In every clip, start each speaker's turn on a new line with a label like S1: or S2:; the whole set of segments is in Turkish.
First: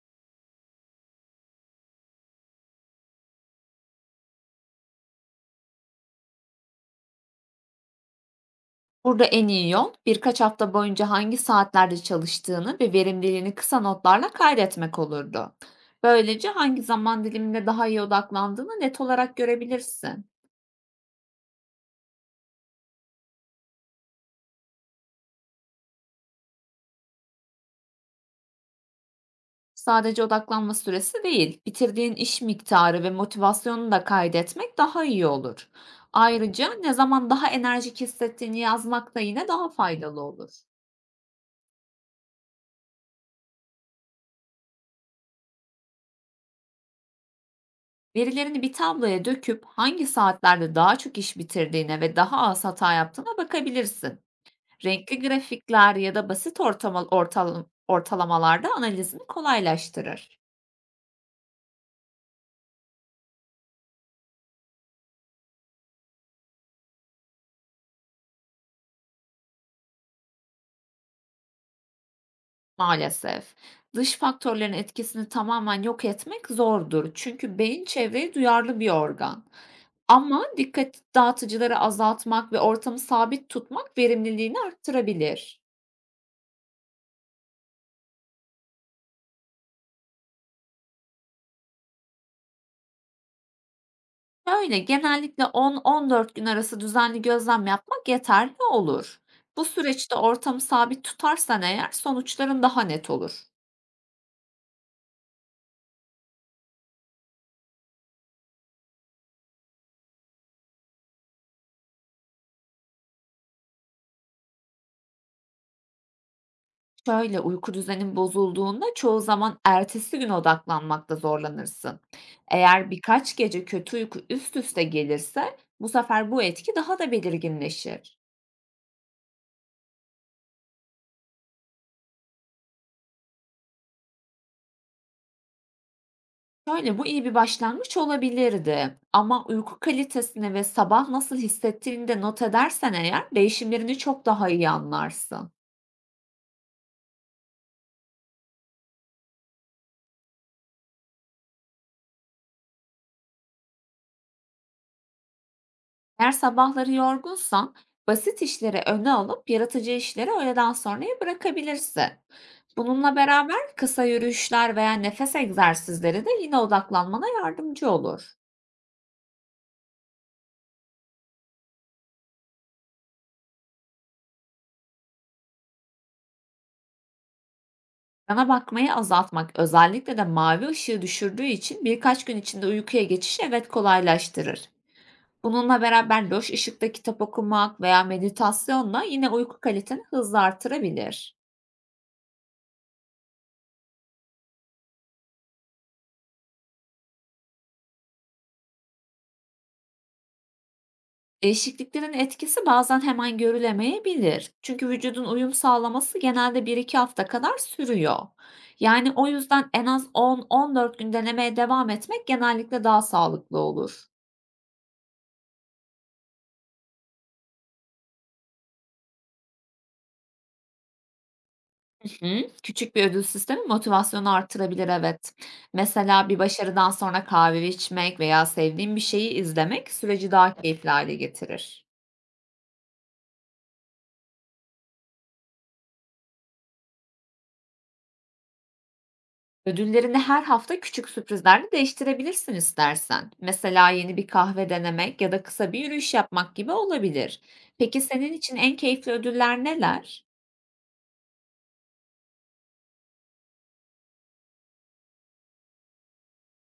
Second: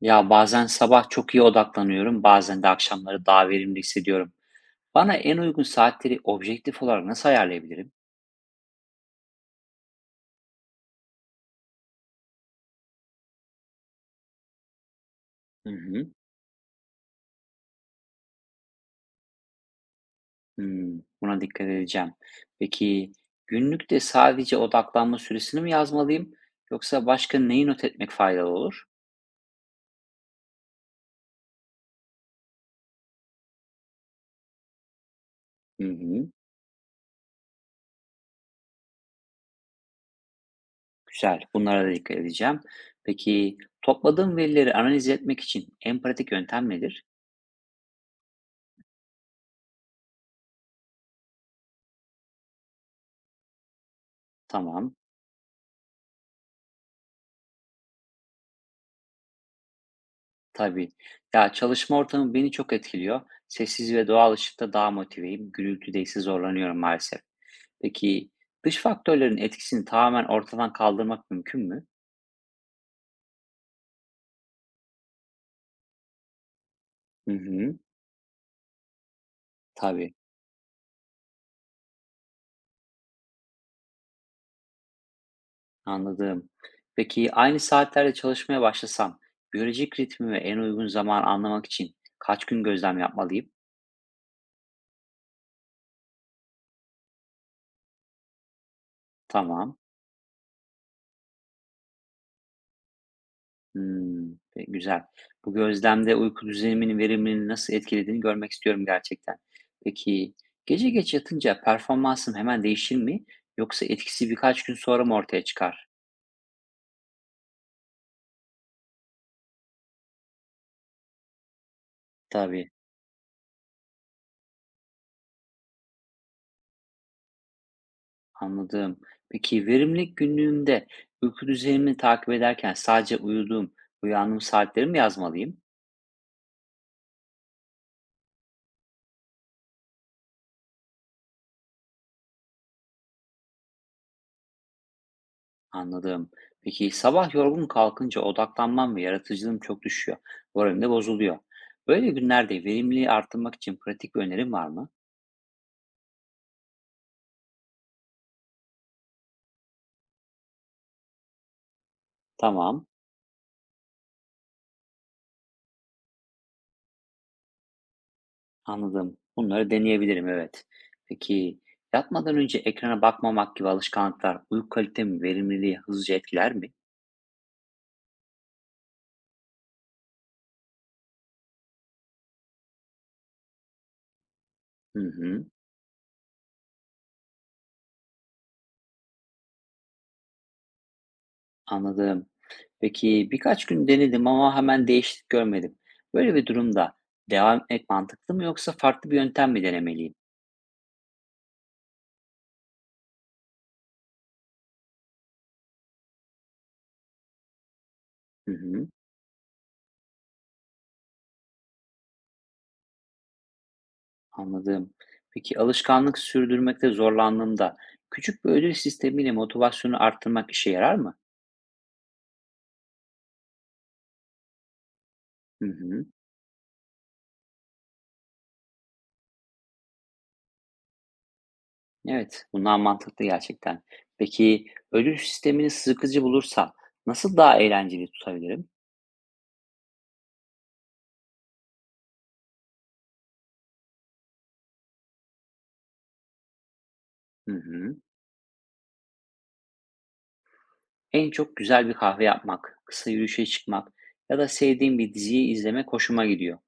S1: Ya bazen sabah çok iyi odaklanıyorum, bazen de akşamları daha verimli hissediyorum. Bana en uygun saatleri objektif olarak nasıl ayarlayabilirim?
S2: Burada en iyi yol birkaç hafta boyunca hangi saatlerde çalıştığını ve verimliliğini kısa notlarla kaydetmek olurdu.
S1: Hı hı.
S2: Böylece hangi zaman diliminde daha iyi odaklandığını net olarak görebilirsin.
S1: Hmm, buna dikkat edeceğim. Peki günlükte sadece odaklanma süresini mi yazmalıyım yoksa başka neyi not etmek faydalı olur?
S2: Sadece odaklanma süresi değil, bitirdiğin iş miktarı ve motivasyonunu da kaydetmek daha iyi olur.
S1: Hı hı.
S2: Ayrıca ne zaman daha enerjik hissettiğini yazmak da yine daha faydalı olur.
S1: Güzel. Bunlara da dikkat edeceğim. Peki topladığım verileri analiz etmek için en pratik yöntem nedir?
S2: Verilerini bir tabloya döküp hangi saatlerde daha çok iş bitirdiğine ve daha az hata yaptığına bakabilirsin.
S1: Tamam.
S2: Renkli grafikler ya da basit ortama ortalım ortalamalarda analizini kolaylaştırır.
S1: Tabii. Ya çalışma ortamı beni çok etkiliyor. Sessiz ve doğal ışıkta daha motiveyim. Gürültüde ise zorlanıyorum maalesef. Peki dış faktörlerin etkisini tamamen ortadan kaldırmak mümkün mü?
S2: Maalesef, dış faktörlerin etkisini tamamen yok etmek zordur.
S1: Hı
S2: Çünkü
S1: hı.
S2: beyin çevreye duyarlı bir organ.
S1: Tabii.
S2: Ama dikkat dağıtıcıları azaltmak ve ortamı sabit tutmak verimliliğini arttırabilir.
S1: Anladım. Peki aynı saatlerde çalışmaya başlasam biyolojik ritmimi ve en uygun zaman anlamak için kaç gün gözlem yapmalıyım?
S2: Şöyle, genellikle 10-14 gün arası düzenli gözlem yapmak yeterli olur. Bu
S1: Tamam.
S2: süreçte ortamı sabit tutarsan eğer sonuçların daha net olur.
S1: Hmm, Pe güzel. Bu gözlemde uyku düzeniminin verimliliğini nasıl etkilediğini görmek istiyorum gerçekten. Peki, gece geç yatınca performansım hemen değişir mi yoksa etkisi birkaç gün sonra mı ortaya çıkar?
S2: Şöyle, uyku düzenin bozulduğunda çoğu zaman ertesi gün odaklanmakta zorlanırsın.
S1: Tabii,
S2: Eğer birkaç gece kötü uyku üst üste gelirse, bu sefer bu etki daha da belirginleşir.
S1: anladım. Peki verimlilik günlüğümde uyku düzenimi takip ederken sadece uyuduğum, uyandığım saatleri mi yazmalıyım?
S2: Şöyle, bu iyi bir başlangıç olabilirdi ama uyku kalitesini ve sabah nasıl hissettiğini de not edersen eğer değişimlerini çok daha iyi anlarsın.
S1: Anladım. Peki sabah yorgun kalkınca odaklanmam ve yaratıcılığım çok düşüyor. Moralim de bozuluyor. Böyle günlerde verimliliği arttırmak için pratik bir önerin var mı?
S2: Eğer sabahları yorgunsan, basit işleri öne alıp yaratıcı işleri öğleden sonraya bırakabilirsin.
S1: Tamam,
S2: Bununla beraber kısa yürüyüşler veya nefes egzersizleri de yine odaklanmana yardımcı olur.
S1: anladım. Bunları deneyebilirim, evet. Peki yatmadan önce ekrana bakmamak gibi alışkanlıklar uyku kalitemi, verimliliği hızlıca etkiler mi?
S2: Yana bakmayı azaltmak, özellikle de mavi ışığı düşürdüğü için, birkaç gün içinde uykuya geçiş evet kolaylaştırır.
S1: Hı hı,
S2: Bununla beraber loş ışıkta kitap okumak veya meditasyonla yine uyku kaliteni hızla artırabilir.
S1: anladım. Peki birkaç gün denedim ama hemen değişiklik görmedim. Böyle bir durumda devam etmek mantıklı mı yoksa farklı bir yöntem mi denemeliyim?
S2: Değişikliklerin etkisi bazen hemen görülemeyebilir. Çünkü vücudun uyum sağlaması genelde bir iki hafta kadar sürüyor.
S1: Hı hı,
S2: Yani o yüzden en az 10-14 gün denemeye devam etmek genellikle daha sağlıklı olur.
S1: anladım. Peki alışkanlık sürdürmekte zorlandığımda küçük bir ödül sistemiyle motivasyonu arttırmak işe yarar mı?
S2: Hı, Küçük bir ödül sistemi motivasyonu artırabilir, evet.
S1: Hı hı.
S2: Mesela bir başarıdan sonra kahve içmek veya sevdiğin bir şeyi izlemek süreci daha keyifli hale getirir.
S1: Evet, bunlar mantıklı gerçekten. Peki ödül sistemini sıkıcı bulursam nasıl daha eğlenceli tutabilirim?
S2: Ödüllerini her hafta küçük sürprizlerle değiştirebilirsin istersen. Mesela yeni bir kahve denemek ya da kısa bir yürüyüş yapmak gibi olabilir.
S1: Hı hı.
S2: Peki senin için en keyifli ödüller neler?
S1: En çok güzel bir kahve yapmak, kısa yürüyüşe çıkmak ya da sevdiğim bir diziyi izlemek hoşuma gidiyor.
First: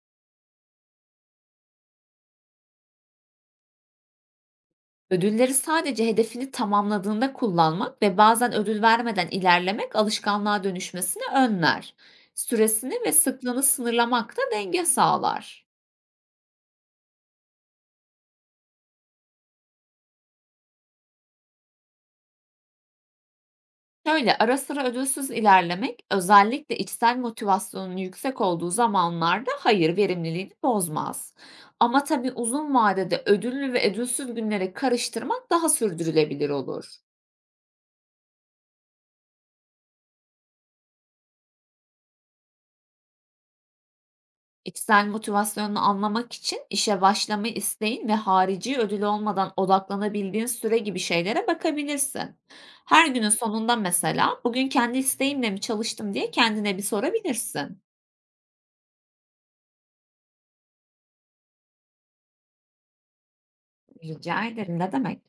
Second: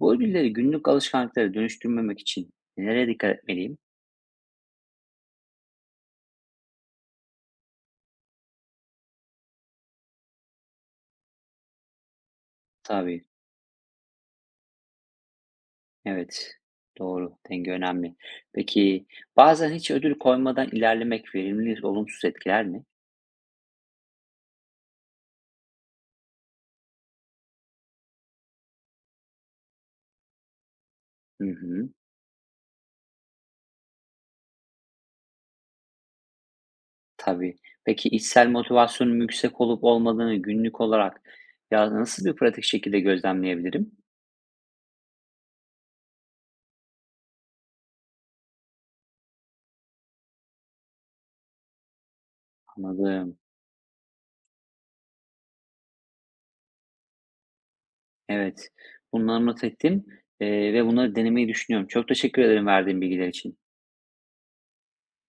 S1: Bu ödülleri günlük alışkanlıklara dönüştürmemek için nereye dikkat etmeliyim?
S2: Ödülleri sadece hedefini tamamladığında kullanmak ve bazen ödül vermeden ilerlemek alışkanlığa dönüşmesini önler. Süresini ve
S1: Tabii,
S2: sıklığını sınırlamak da denge sağlar.
S1: evet. Doğru, denge önemli. Peki bazen hiç ödül koymadan ilerlemek verimliliği olumsuz etkiler mi?
S2: Şöyle, ara sıra ödülsüz ilerlemek, özellikle içsel motivasyonun yüksek olduğu zamanlarda, hayır, verimliliğini bozmaz.
S1: Hı hı.
S2: Ama tabii uzun vadede ödüllü ve ödülsüz günleri karıştırmak daha sürdürülebilir olur.
S1: Tabii. Peki içsel motivasyonun yüksek olup olmadığını günlük olarak ya nasıl bir pratik şekilde gözlemleyebilirim?
S2: İçsel motivasyonunu anlamak için işe başlama isteğin ve harici ödül olmadan odaklanabildiğin süre gibi şeylere bakabilirsin. Her günün
S1: Anladım.
S2: sonunda mesela bugün kendi isteğimle mi çalıştım diye kendine bir sorabilirsin.
S1: Evet. Bunları not ettim, ve bunları denemeyi düşünüyorum. Çok teşekkür ederim verdiğin bilgiler için.
S2: Rica ederim, ne demek?